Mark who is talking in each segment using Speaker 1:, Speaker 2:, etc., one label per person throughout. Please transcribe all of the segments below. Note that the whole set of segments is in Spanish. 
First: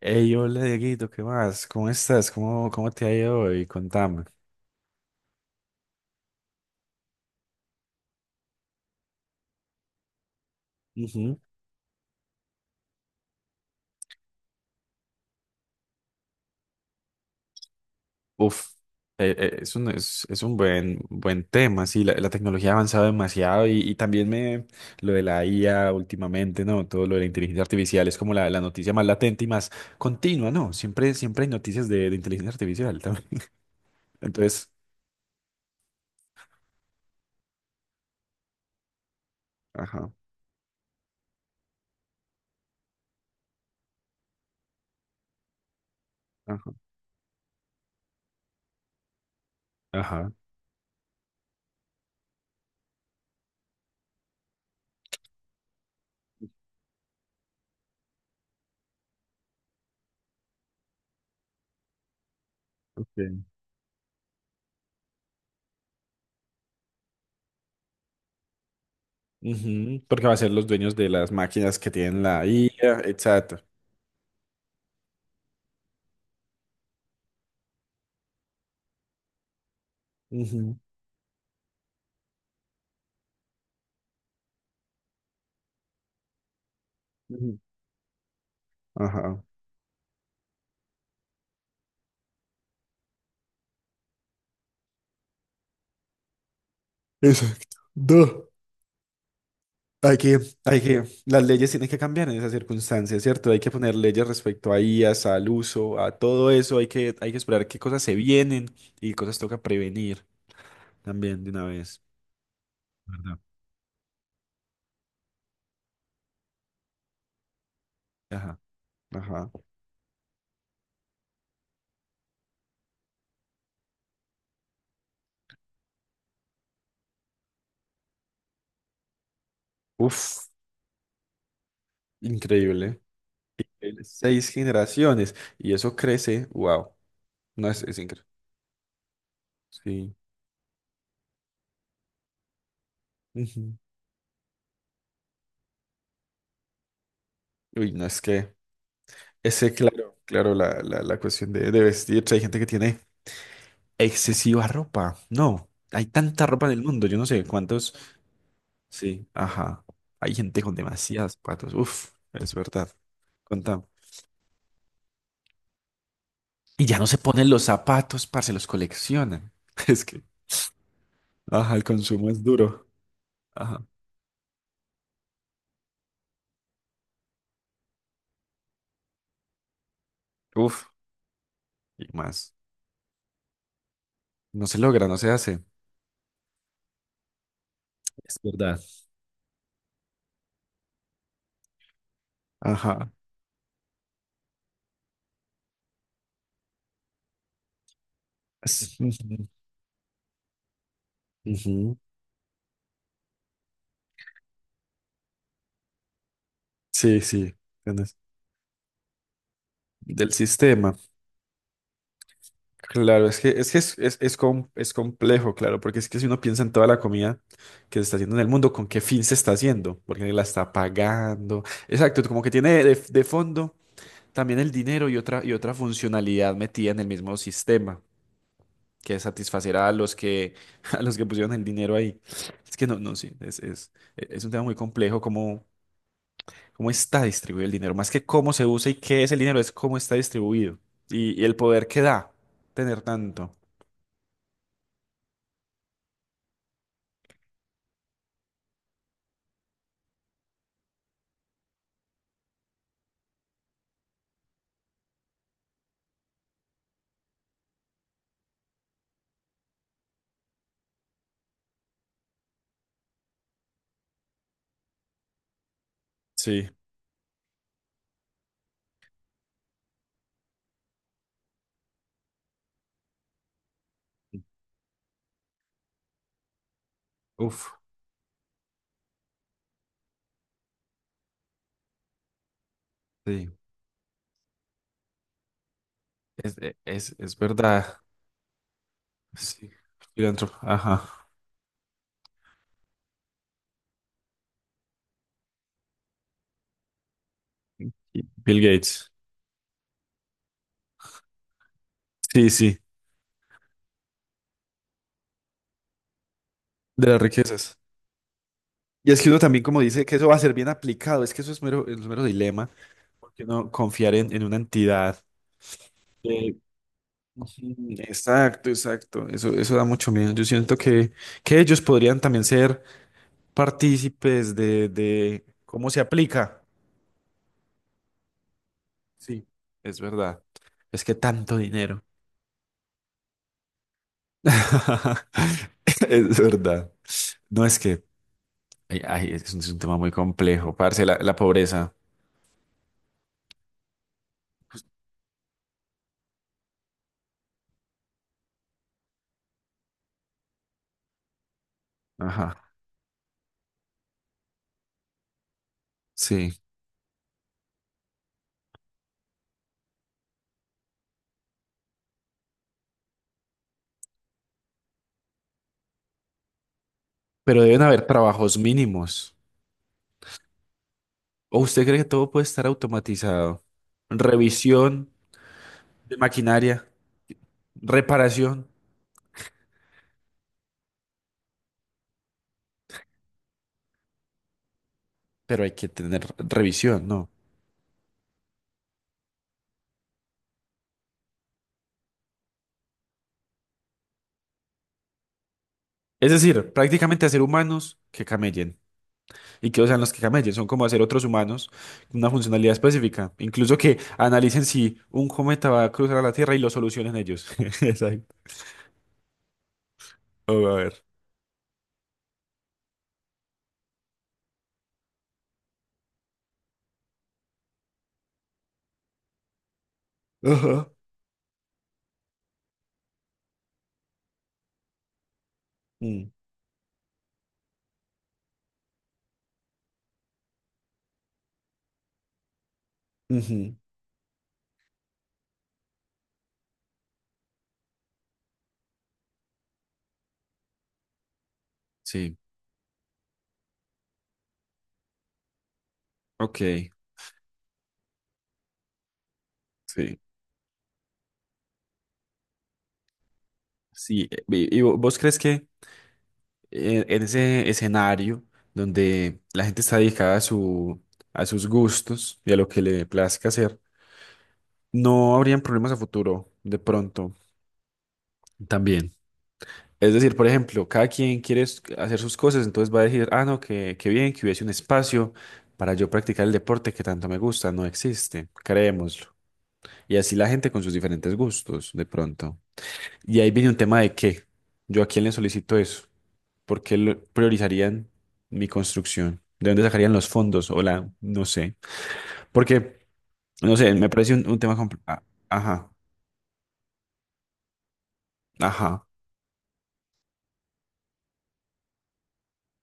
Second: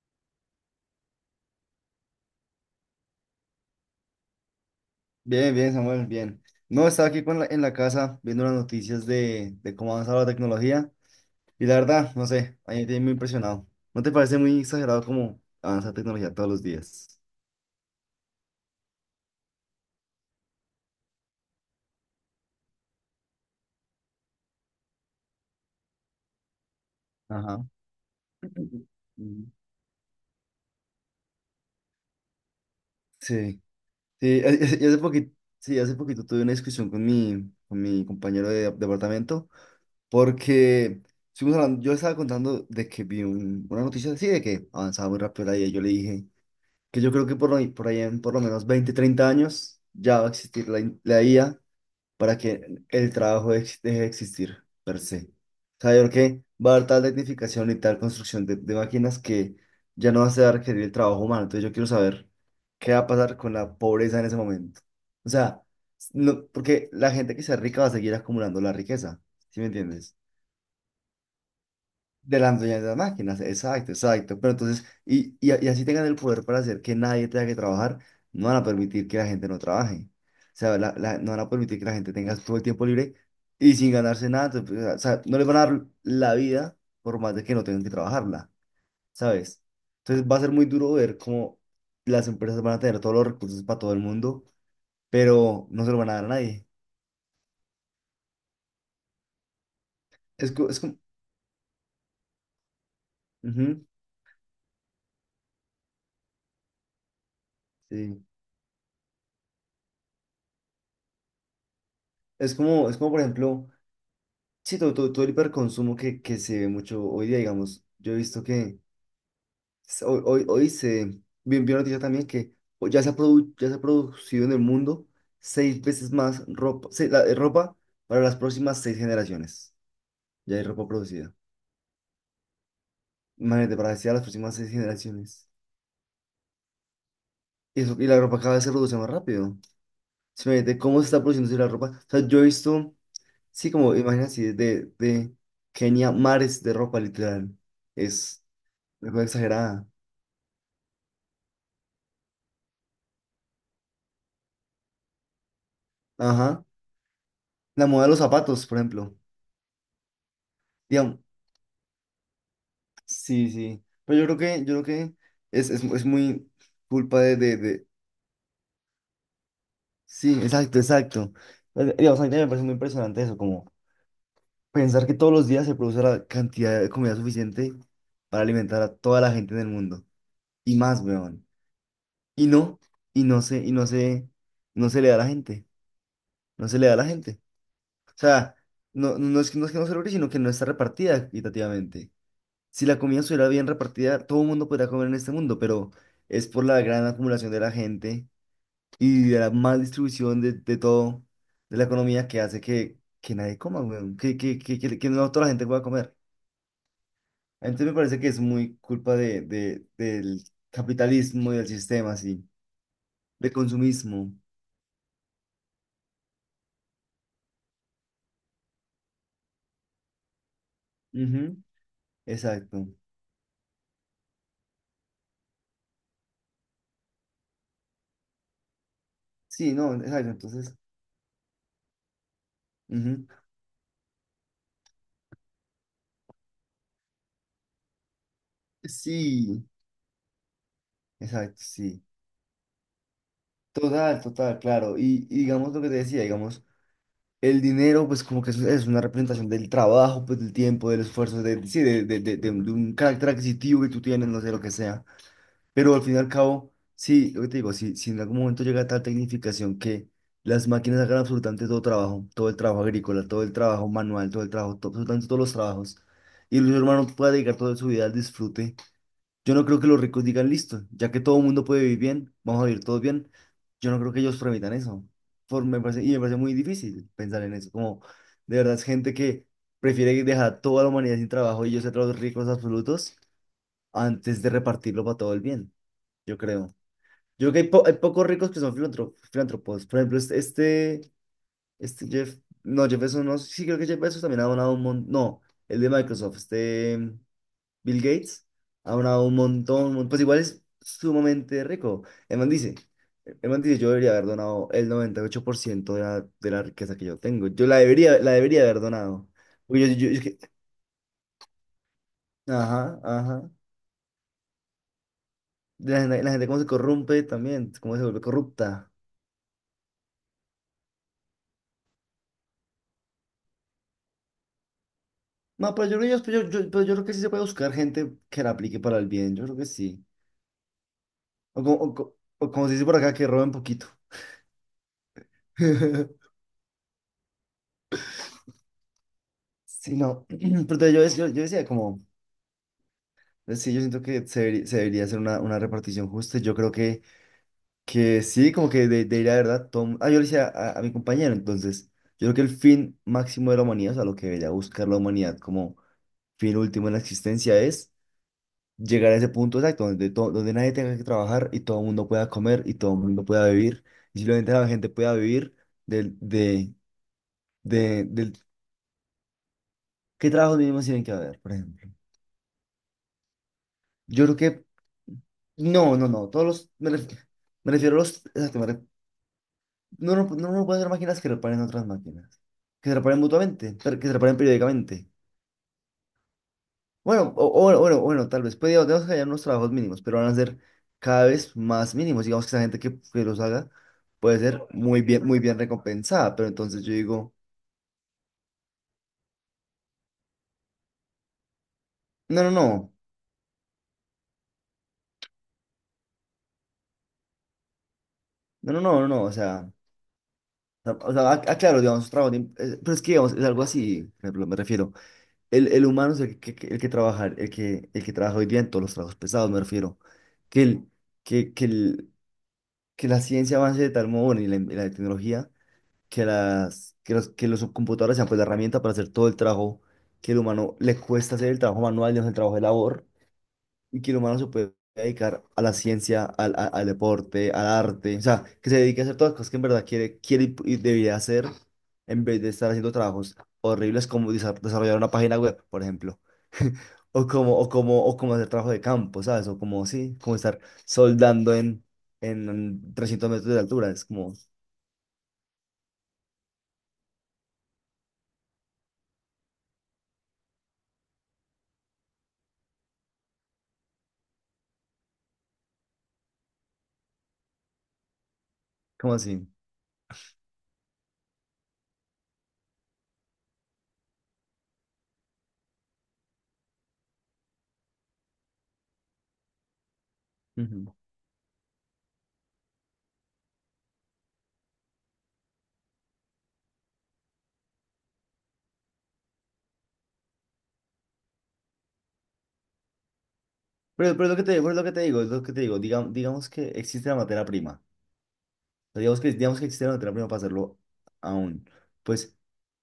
Speaker 1: Hey, hola Dieguito, ¿qué más? ¿Cómo estás? ¿Cómo te ha ido hoy? Contame.
Speaker 2: Bien, bien, Samuel, bien. No, estaba aquí con en la casa viendo las noticias de cómo ha avanzado la tecnología
Speaker 1: Ujú.
Speaker 2: y la verdad, no sé, a mí me tiene muy impresionado. ¿No te parece muy exagerado cómo avanza la tecnología todos los días?
Speaker 1: Uf, es un buen tema, sí, la tecnología ha avanzado demasiado y también lo de la IA últimamente, ¿no? Todo lo de la
Speaker 2: Ajá.
Speaker 1: inteligencia artificial es como la noticia más latente y
Speaker 2: Mm.
Speaker 1: más continua, ¿no? Siempre hay noticias de inteligencia artificial también.
Speaker 2: Sí, sí, a- a- y
Speaker 1: Entonces,
Speaker 2: hace poquito, sí, hace poquito tuve una discusión con mi compañero de departamento
Speaker 1: ajá,
Speaker 2: porque yo estaba contando de que vi una noticia así de que avanzaba muy rápido la IA. Yo le dije,
Speaker 1: ajá,
Speaker 2: que yo creo que por ahí en por lo menos 20-30 años ya va a
Speaker 1: ajá.
Speaker 2: existir la IA para que el trabajo deje de existir per se. O sea, yo creo que va a haber tal tecnificación y tal construcción de máquinas que ya no se va a ser requerir el trabajo humano. Entonces yo quiero saber qué va a pasar
Speaker 1: Okay.
Speaker 2: con la pobreza en ese momento. O sea, no, porque la gente que sea rica va a seguir acumulando la riqueza, ¿sí me
Speaker 1: Ujú,
Speaker 2: entiendes?
Speaker 1: porque va a ser los dueños de las máquinas que tienen
Speaker 2: De
Speaker 1: la
Speaker 2: las dueñas de las
Speaker 1: IA,
Speaker 2: máquinas,
Speaker 1: exacto.
Speaker 2: exacto, exacto. Pero entonces, y así tengan el poder para hacer que nadie tenga que trabajar, no van a permitir que la gente no trabaje. O sea,
Speaker 1: Ujú,
Speaker 2: no van a permitir que la gente tenga todo el tiempo libre y sin ganarse nada. Entonces, pues, o sea, no les van a dar la vida por más de que
Speaker 1: ujú.
Speaker 2: no tengan que trabajarla,
Speaker 1: Ajá.
Speaker 2: ¿sabes? Entonces va a ser muy duro ver cómo las empresas van a tener todos los recursos para todo el mundo, pero no se lo van a dar a nadie.
Speaker 1: Exacto. No.
Speaker 2: Es, co- es como,
Speaker 1: Las leyes tienen que cambiar en esas circunstancias, ¿cierto? Hay que
Speaker 2: ujú,
Speaker 1: poner leyes respecto a IAs, al uso, a todo eso. Hay que esperar qué cosas se
Speaker 2: sí.
Speaker 1: vienen y cosas toca prevenir también de una vez,
Speaker 2: Es como, por
Speaker 1: ¿verdad?
Speaker 2: ejemplo. Sí, todo el hiperconsumo que se ve mucho hoy día, digamos. Yo he visto
Speaker 1: Ajá,
Speaker 2: que
Speaker 1: ajá.
Speaker 2: s- hoy se vi una noticia también que ya se ha producido en el mundo seis veces más ropa, ropa para las próximas seis generaciones.
Speaker 1: Uf,
Speaker 2: Ya hay ropa producida.
Speaker 1: increíble.
Speaker 2: Imagínate, para
Speaker 1: Increíble.
Speaker 2: decir a las
Speaker 1: Seis
Speaker 2: próximas seis
Speaker 1: generaciones
Speaker 2: generaciones.
Speaker 1: y eso crece, wow. No
Speaker 2: Y,
Speaker 1: es,
Speaker 2: eso,
Speaker 1: es
Speaker 2: y la
Speaker 1: increíble.
Speaker 2: ropa cada vez se produce más rápido.
Speaker 1: Sí.
Speaker 2: Simplemente, ¿cómo se está produciendo la ropa? O sea, yo he visto, sí,
Speaker 1: Ujú.
Speaker 2: como imagínate, así, de Kenia, mares de ropa, literal.
Speaker 1: Uy, no es
Speaker 2: Es
Speaker 1: que,
Speaker 2: una cosa
Speaker 1: ese,
Speaker 2: exagerada.
Speaker 1: claro, claro, la cuestión de vestirse. Hay gente que tiene excesiva ropa. No, hay tanta
Speaker 2: Ajá.
Speaker 1: ropa en el mundo. Yo no sé
Speaker 2: La
Speaker 1: cuántos.
Speaker 2: moda de los zapatos, por ejemplo.
Speaker 1: Sí, ajá. Hay gente con
Speaker 2: Digamos,
Speaker 1: demasiados zapatos. Uf, es verdad.
Speaker 2: sí, sí.
Speaker 1: Contamos.
Speaker 2: Pero yo creo que es muy
Speaker 1: Y ya no se
Speaker 2: culpa de,
Speaker 1: ponen
Speaker 2: de,
Speaker 1: los
Speaker 2: de-
Speaker 1: zapatos, parce, los coleccionan. Es que,
Speaker 2: Sí, exacto, exacto.
Speaker 1: ajá, el
Speaker 2: Digamos, a mí
Speaker 1: consumo es
Speaker 2: también me parece muy
Speaker 1: duro.
Speaker 2: impresionante eso, como
Speaker 1: Ajá.
Speaker 2: pensar que todos los días se produce la cantidad de comida suficiente para alimentar a toda la gente en el mundo. Y
Speaker 1: Uf,
Speaker 2: más, weón.
Speaker 1: y
Speaker 2: Y
Speaker 1: más.
Speaker 2: no, y
Speaker 1: No se
Speaker 2: no se
Speaker 1: logra,
Speaker 2: le da
Speaker 1: no
Speaker 2: a la
Speaker 1: se hace.
Speaker 2: gente. No se le da a la gente. O
Speaker 1: Es
Speaker 2: sea,
Speaker 1: verdad.
Speaker 2: no, es que no, es que no se logre, sino que no está repartida equitativamente. Si la
Speaker 1: Ajá.
Speaker 2: comida estuviera bien repartida, todo el mundo podría comer en este mundo, pero es por la gran acumulación de la gente y de
Speaker 1: Ujú,
Speaker 2: la mal distribución de todo, de la
Speaker 1: ujú.
Speaker 2: economía que hace que nadie coma, weón, que no toda la gente pueda comer.
Speaker 1: Sí, sí.
Speaker 2: Entonces me
Speaker 1: tienes-
Speaker 2: parece que es muy culpa de, de-
Speaker 1: Del
Speaker 2: del
Speaker 1: sistema.
Speaker 2: capitalismo y del sistema, así,
Speaker 1: Claro, es que
Speaker 2: de
Speaker 1: es,
Speaker 2: consumismo.
Speaker 1: es complejo, claro, porque es que si uno piensa en toda la comida que se está haciendo en el mundo, ¿con qué fin se está haciendo? ¿Por qué la está
Speaker 2: Ujú.
Speaker 1: pagando? Exacto, como que tiene
Speaker 2: Exacto.
Speaker 1: de, fondo también el dinero y otra funcionalidad metida en el mismo sistema, que es
Speaker 2: Sí,
Speaker 1: satisfacer a
Speaker 2: no,
Speaker 1: los
Speaker 2: exacto,
Speaker 1: que,
Speaker 2: entonces.
Speaker 1: a los que pusieron el dinero ahí. Es que no, no,
Speaker 2: Ujú.
Speaker 1: sí, es un tema muy complejo, cómo está distribuido el dinero, más que cómo se usa y qué es el dinero,
Speaker 2: Sí,
Speaker 1: es cómo está distribuido y el
Speaker 2: exacto,
Speaker 1: poder que
Speaker 2: sí.
Speaker 1: da tener tanto.
Speaker 2: Total, total, claro. Y digamos lo que te decía, digamos. El dinero, pues como que es una representación del trabajo, pues del tiempo, del esfuerzo, de, sí, de un carácter adquisitivo que tú tienes, no sé lo que sea. Pero al fin y al cabo, sí, lo que te digo, si en algún momento llega tal tecnificación que las máquinas hagan absolutamente todo trabajo, todo el trabajo agrícola, todo el trabajo manual, todo el trabajo, to- absolutamente todos los trabajos, y el
Speaker 1: Sí.
Speaker 2: ser humano pueda dedicar toda su vida al disfrute. Yo no creo que los ricos digan listo, ya que todo el mundo puede vivir bien, vamos a vivir todos bien. Yo no creo que ellos permitan eso. Por, me parece, y Me parece muy difícil pensar en eso.
Speaker 1: Uf,
Speaker 2: Como de verdad es gente que prefiere dejar a toda la humanidad sin trabajo y ellos ser los ricos absolutos
Speaker 1: sí,
Speaker 2: antes de repartirlo para todo el bien. Yo
Speaker 1: es,
Speaker 2: creo.
Speaker 1: e- es, es
Speaker 2: Yo creo que hay
Speaker 1: verdad.
Speaker 2: pocos ricos que son filantro-
Speaker 1: Sí,
Speaker 2: filántropos. Por ejemplo, este,
Speaker 1: filántropo, ajá.
Speaker 2: este, este Jeff, no, Jeff Bezos, no, sí creo que Jeff Bezos también ha donado un montón. No, el de Microsoft. Bill
Speaker 1: Y
Speaker 2: Gates
Speaker 1: Bill
Speaker 2: ha
Speaker 1: Gates.
Speaker 2: donado un montón, pues igual es sumamente rico. El man
Speaker 1: Sí,
Speaker 2: dice,
Speaker 1: sí,
Speaker 2: el man dice, yo debería haber donado el 98% de la riqueza que
Speaker 1: de
Speaker 2: yo
Speaker 1: las
Speaker 2: tengo. Yo la
Speaker 1: riquezas.
Speaker 2: debería, la debería haber
Speaker 1: Y es
Speaker 2: donado.
Speaker 1: que uno también, como
Speaker 2: Porque yo,
Speaker 1: dice,
Speaker 2: yo- yo-
Speaker 1: que
Speaker 2: es
Speaker 1: eso va a
Speaker 2: que-
Speaker 1: ser bien aplicado, es que eso es mero dilema,
Speaker 2: Ajá,
Speaker 1: porque
Speaker 2: ajá.
Speaker 1: no confiar en una entidad.
Speaker 2: La gente
Speaker 1: que-
Speaker 2: cómo se corrompe también,
Speaker 1: Ujú,
Speaker 2: cómo se vuelve
Speaker 1: exacto,
Speaker 2: corrupta.
Speaker 1: exacto. Eso da mucho miedo. Yo siento que ellos podrían también ser partícipes de
Speaker 2: No, pero
Speaker 1: cómo
Speaker 2: yo,
Speaker 1: se
Speaker 2: creo
Speaker 1: aplica.
Speaker 2: yo- pero yo creo que sí se puede buscar gente que la aplique para el bien, yo
Speaker 1: Sí,
Speaker 2: creo que
Speaker 1: es
Speaker 2: sí.
Speaker 1: verdad. Es que tanto
Speaker 2: O como, o
Speaker 1: dinero.
Speaker 2: co- o como se dice por acá, que roben poquito.
Speaker 1: Es verdad. No es que, ay, ay, es un
Speaker 2: Sí,
Speaker 1: tema muy
Speaker 2: no, pero
Speaker 1: complejo,
Speaker 2: entonces
Speaker 1: parce, la,
Speaker 2: yo, yo,
Speaker 1: la
Speaker 2: yo decía
Speaker 1: pobreza.
Speaker 2: como... Sí, yo siento que se debería hacer una repartición justa. Yo creo que sí, como que de, debería, de ir a verdad, Tom. Ah, yo le decía a mi compañero, entonces, yo creo que
Speaker 1: Ajá,
Speaker 2: el fin máximo de la humanidad, o sea, lo que debería buscar la humanidad como
Speaker 1: sí.
Speaker 2: fin último en la existencia es llegar a ese punto exacto, donde nadie tenga que trabajar y todo el mundo pueda comer y todo el mundo pueda vivir. Y simplemente la gente pueda vivir del, de,
Speaker 1: Pero deben
Speaker 2: de,
Speaker 1: haber
Speaker 2: del,
Speaker 1: trabajos mínimos.
Speaker 2: ¿Qué trabajos mínimos tienen que haber, por
Speaker 1: ¿O
Speaker 2: ejemplo?
Speaker 1: usted cree que todo puede estar automatizado?
Speaker 2: Yo creo que,
Speaker 1: Revisión
Speaker 2: no, no,
Speaker 1: de
Speaker 2: no, todos los,
Speaker 1: maquinaria,
Speaker 2: me refiero a los,
Speaker 1: reparación,
Speaker 2: exacto. No, no, no puede ser máquinas que reparen otras máquinas. Que se reparen mutuamente, pero que se reparen periódicamente.
Speaker 1: pero hay que tener revisión, ¿no?
Speaker 2: Bueno, bueno, bueno, bueno, tal vez. Podríamos Tenemos que hallar unos trabajos mínimos, pero van a ser cada vez más mínimos. Digamos que esa gente que los haga puede ser muy bien
Speaker 1: Es
Speaker 2: recompensada. Pero
Speaker 1: decir,
Speaker 2: entonces yo
Speaker 1: prácticamente
Speaker 2: digo,
Speaker 1: hacer humanos que camellen. Y que usan los que cacamayes, son como hacer otros humanos con una
Speaker 2: no, no,
Speaker 1: funcionalidad
Speaker 2: no,
Speaker 1: específica. Incluso que analicen si un cometa va a cruzar a la Tierra y lo solucionen ellos. Exacto.
Speaker 2: no, no, no, no, no,
Speaker 1: Oh, a ver.
Speaker 2: o sea, claro, digamos, pero es que digamos, es algo así, por ejemplo, me refiero. El humano es el el que trabajar, el que trabaja hoy día en todos los trabajos pesados, me refiero. Que el,
Speaker 1: Ajá.
Speaker 2: que, que el, que la ciencia avance de tal modo, bueno, y la tecnología, que,
Speaker 1: Mm,
Speaker 2: las, que, los, que los computadores sean pues la herramienta para hacer todo el trabajo que el humano le cuesta hacer, el trabajo manual, digamos, el trabajo de labor
Speaker 1: ujú.
Speaker 2: y que el humano se puede dedicar a la ciencia, al deporte, al arte, o sea, que se dedique a hacer todas las cosas que en verdad quiere, quiere y debería hacer en
Speaker 1: Sí,
Speaker 2: vez de estar haciendo trabajos horribles como desarrollar una página web, por ejemplo.
Speaker 1: ok,
Speaker 2: O como hacer trabajo de campo, ¿sabes? O como, sí,
Speaker 1: sí.
Speaker 2: como estar soldando en 300 metros de altura, es
Speaker 1: Sí,
Speaker 2: como,
Speaker 1: vos crees que en ese escenario donde la gente está dedicada a su, a sus gustos y a lo que le plazca hacer, no habrían problemas a futuro, de pronto, también.
Speaker 2: como así.
Speaker 1: Es decir, por ejemplo, cada quien quiere hacer sus cosas, entonces va a decir, ah, no, que bien, que hubiese un espacio para yo practicar el deporte que tanto me gusta. No existe, creémoslo. Y así la gente con sus
Speaker 2: Ujú.
Speaker 1: diferentes gustos, de pronto. Y ahí viene un tema de qué. ¿Yo a quién le solicito eso? ¿Por qué priorizarían mi construcción? ¿De dónde sacarían los fondos? O la, no sé. Porque, no sé, me
Speaker 2: Pero es
Speaker 1: parece
Speaker 2: lo que
Speaker 1: un,
Speaker 2: te
Speaker 1: un
Speaker 2: digo,
Speaker 1: tema
Speaker 2: es lo que
Speaker 1: compl-
Speaker 2: te digo,
Speaker 1: a-
Speaker 2: es lo que te digo,
Speaker 1: Ajá,
Speaker 2: digamos, digamos que existe la materia prima. O sea,
Speaker 1: ajá,
Speaker 2: digamos que existe la materia prima para hacerlo aún, pues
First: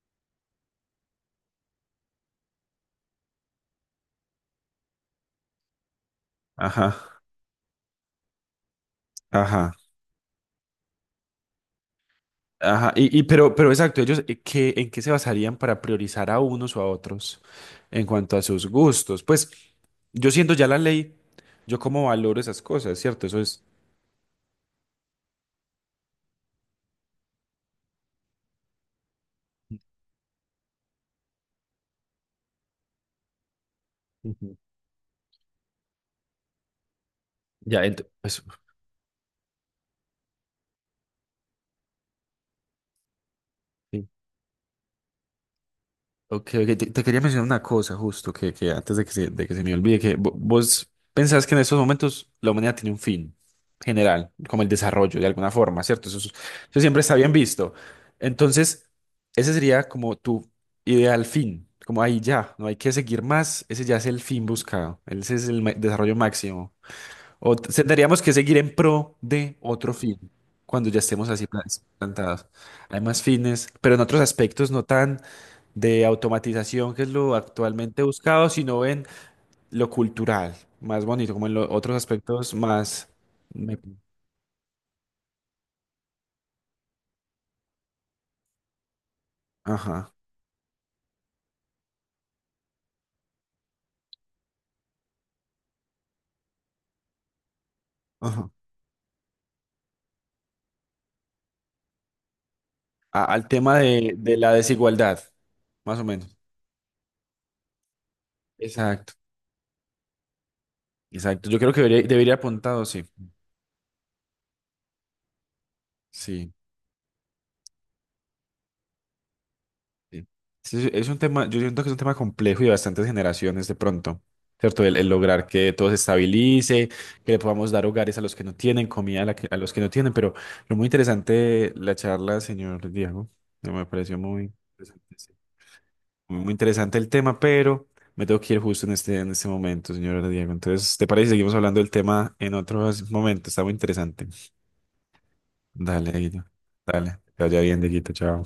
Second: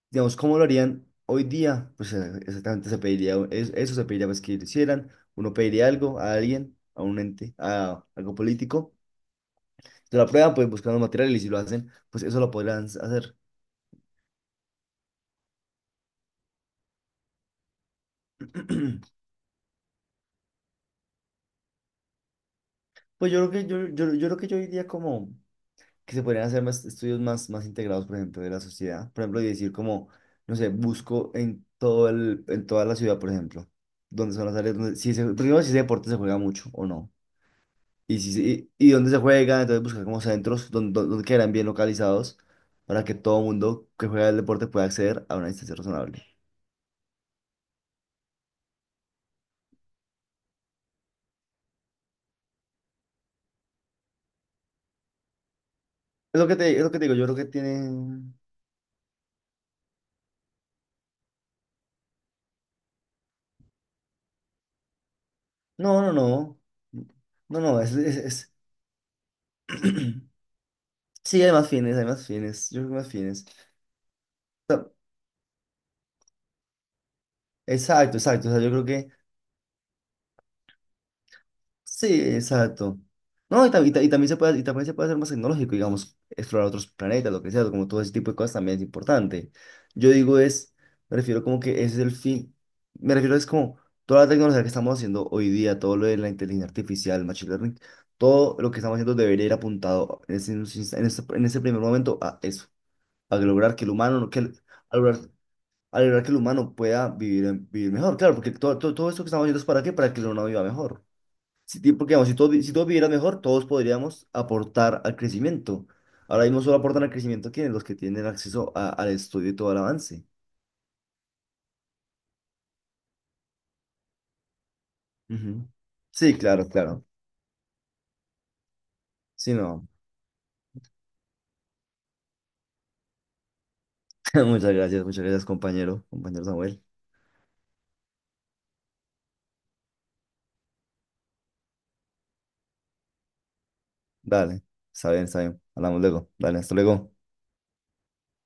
Speaker 2: digamos, ¿cómo lo harían hoy día? Exactamente eso se pediría, pues, que lo hicieran. Uno pediría algo a alguien,
Speaker 1: ajá,
Speaker 2: a un ente, a algo político.
Speaker 1: ajá.
Speaker 2: Se la prueban, pues buscan los materiales y si lo hacen, pues eso lo podrán
Speaker 1: Ajá, y
Speaker 2: hacer.
Speaker 1: pero exacto, ellos ¿en qué se basarían para priorizar a unos o a otros en cuanto a sus gustos? Pues yo siento ya la ley, yo cómo valoro esas cosas, ¿cierto?
Speaker 2: Pues
Speaker 1: Eso
Speaker 2: yo creo
Speaker 1: es.
Speaker 2: que yo creo que yo diría como que se podrían hacer más estudios más integrados, por ejemplo, de la sociedad. Por ejemplo, y decir como, no sé, busco en toda la ciudad, por ejemplo, donde son
Speaker 1: Ujú.
Speaker 2: las áreas donde, primero si ese deporte se juega mucho o no.
Speaker 1: Ya
Speaker 2: Y, si, se-
Speaker 1: pues,
Speaker 2: y dónde se juega, entonces buscar como centros donde quedarán bien localizados para que todo mundo que juega el deporte pueda acceder a una distancia razonable.
Speaker 1: ok, ok, te quería mencionar una cosa justo, que antes de que se me olvide, que vos pensás que en estos momentos la humanidad tiene un fin general, como el desarrollo de alguna forma, ¿cierto? Eso, es-
Speaker 2: Es lo que te,
Speaker 1: eso
Speaker 2: es lo que
Speaker 1: siempre
Speaker 2: te
Speaker 1: está
Speaker 2: digo, yo
Speaker 1: bien
Speaker 2: creo que
Speaker 1: visto.
Speaker 2: tiene...
Speaker 1: Entonces, ese sería como tu ideal fin, como ahí ya, no hay que seguir más, ese ya es el fin buscado, ese es el
Speaker 2: No, no,
Speaker 1: desarrollo
Speaker 2: no.
Speaker 1: máximo. O
Speaker 2: No, no,
Speaker 1: tendríamos que seguir en pro de otro fin cuando ya estemos
Speaker 2: Sí,
Speaker 1: así
Speaker 2: hay más
Speaker 1: plantados.
Speaker 2: fines, yo creo que
Speaker 1: Hay
Speaker 2: hay más
Speaker 1: más
Speaker 2: fines.
Speaker 1: fines, pero en otros
Speaker 2: O
Speaker 1: aspectos no
Speaker 2: sea,
Speaker 1: tan de automatización, que es lo actualmente
Speaker 2: exacto, exacto,
Speaker 1: buscado,
Speaker 2: o sea, yo
Speaker 1: sino
Speaker 2: creo
Speaker 1: en
Speaker 2: que.
Speaker 1: lo cultural, más bonito, como en los otros
Speaker 2: Sí,
Speaker 1: aspectos
Speaker 2: exacto.
Speaker 1: más...
Speaker 2: No, y,
Speaker 1: me-
Speaker 2: ta- y ta- y también se puede, y también se puede hacer más tecnológico, digamos, explorar otros planetas, lo que sea, como todo ese tipo de cosas también es importante. Yo
Speaker 1: Ajá,
Speaker 2: digo es, me refiero como que ese es el fin, me refiero es como toda la tecnología que estamos haciendo hoy día, todo lo de la inteligencia artificial, machine learning,
Speaker 1: ajá.
Speaker 2: todo lo que estamos haciendo debería ir apuntado en ese, en ese primer momento a eso, a
Speaker 1: Al
Speaker 2: lograr
Speaker 1: tema
Speaker 2: que el humano, no-
Speaker 1: de
Speaker 2: que
Speaker 1: la
Speaker 2: el- a
Speaker 1: desigualdad,
Speaker 2: lograr,
Speaker 1: más
Speaker 2: a
Speaker 1: o
Speaker 2: lograr que el
Speaker 1: menos.
Speaker 2: humano pueda vivir, vivir mejor, claro, porque todo
Speaker 1: Exacto,
Speaker 2: esto que estamos haciendo es para qué, para que el humano viva mejor.
Speaker 1: exacto. Yo creo que debería,
Speaker 2: Porque digamos,
Speaker 1: debería
Speaker 2: si
Speaker 1: apuntado,
Speaker 2: todos
Speaker 1: sí.
Speaker 2: vivieran mejor, todos podríamos aportar al crecimiento. Ahora
Speaker 1: Sí.
Speaker 2: mismo solo aportan al crecimiento los que tienen acceso al estudio y todo el avance.
Speaker 1: Sí. Sí, sí, es un tema, yo siento que es un tema complejo y de bastantes generaciones de pronto, ¿cierto? El lograr
Speaker 2: Ujú.
Speaker 1: que todo se
Speaker 2: Sí, claro,
Speaker 1: estabilice,
Speaker 2: claro.
Speaker 1: que le podamos dar hogares a los que no tienen, comida
Speaker 2: Sí,
Speaker 1: a los que
Speaker 2: no.
Speaker 1: no tienen, pero lo muy interesante la charla, señor Diego, me pareció muy interesante,
Speaker 2: Muchas
Speaker 1: sí.
Speaker 2: gracias, compañero,
Speaker 1: Muy,
Speaker 2: compañero
Speaker 1: muy
Speaker 2: Samuel.
Speaker 1: interesante el tema, pero me tengo que ir justo en este momento, señor Diego. Entonces, ¿te parece? Si seguimos hablando del tema en otros momentos, está muy interesante.
Speaker 2: Dale, está bien, está bien. Hablamos
Speaker 1: Dale,
Speaker 2: luego.
Speaker 1: Dieguito.
Speaker 2: Dale, hasta luego.
Speaker 1: Dale, que vaya bien, Dieguito, chao.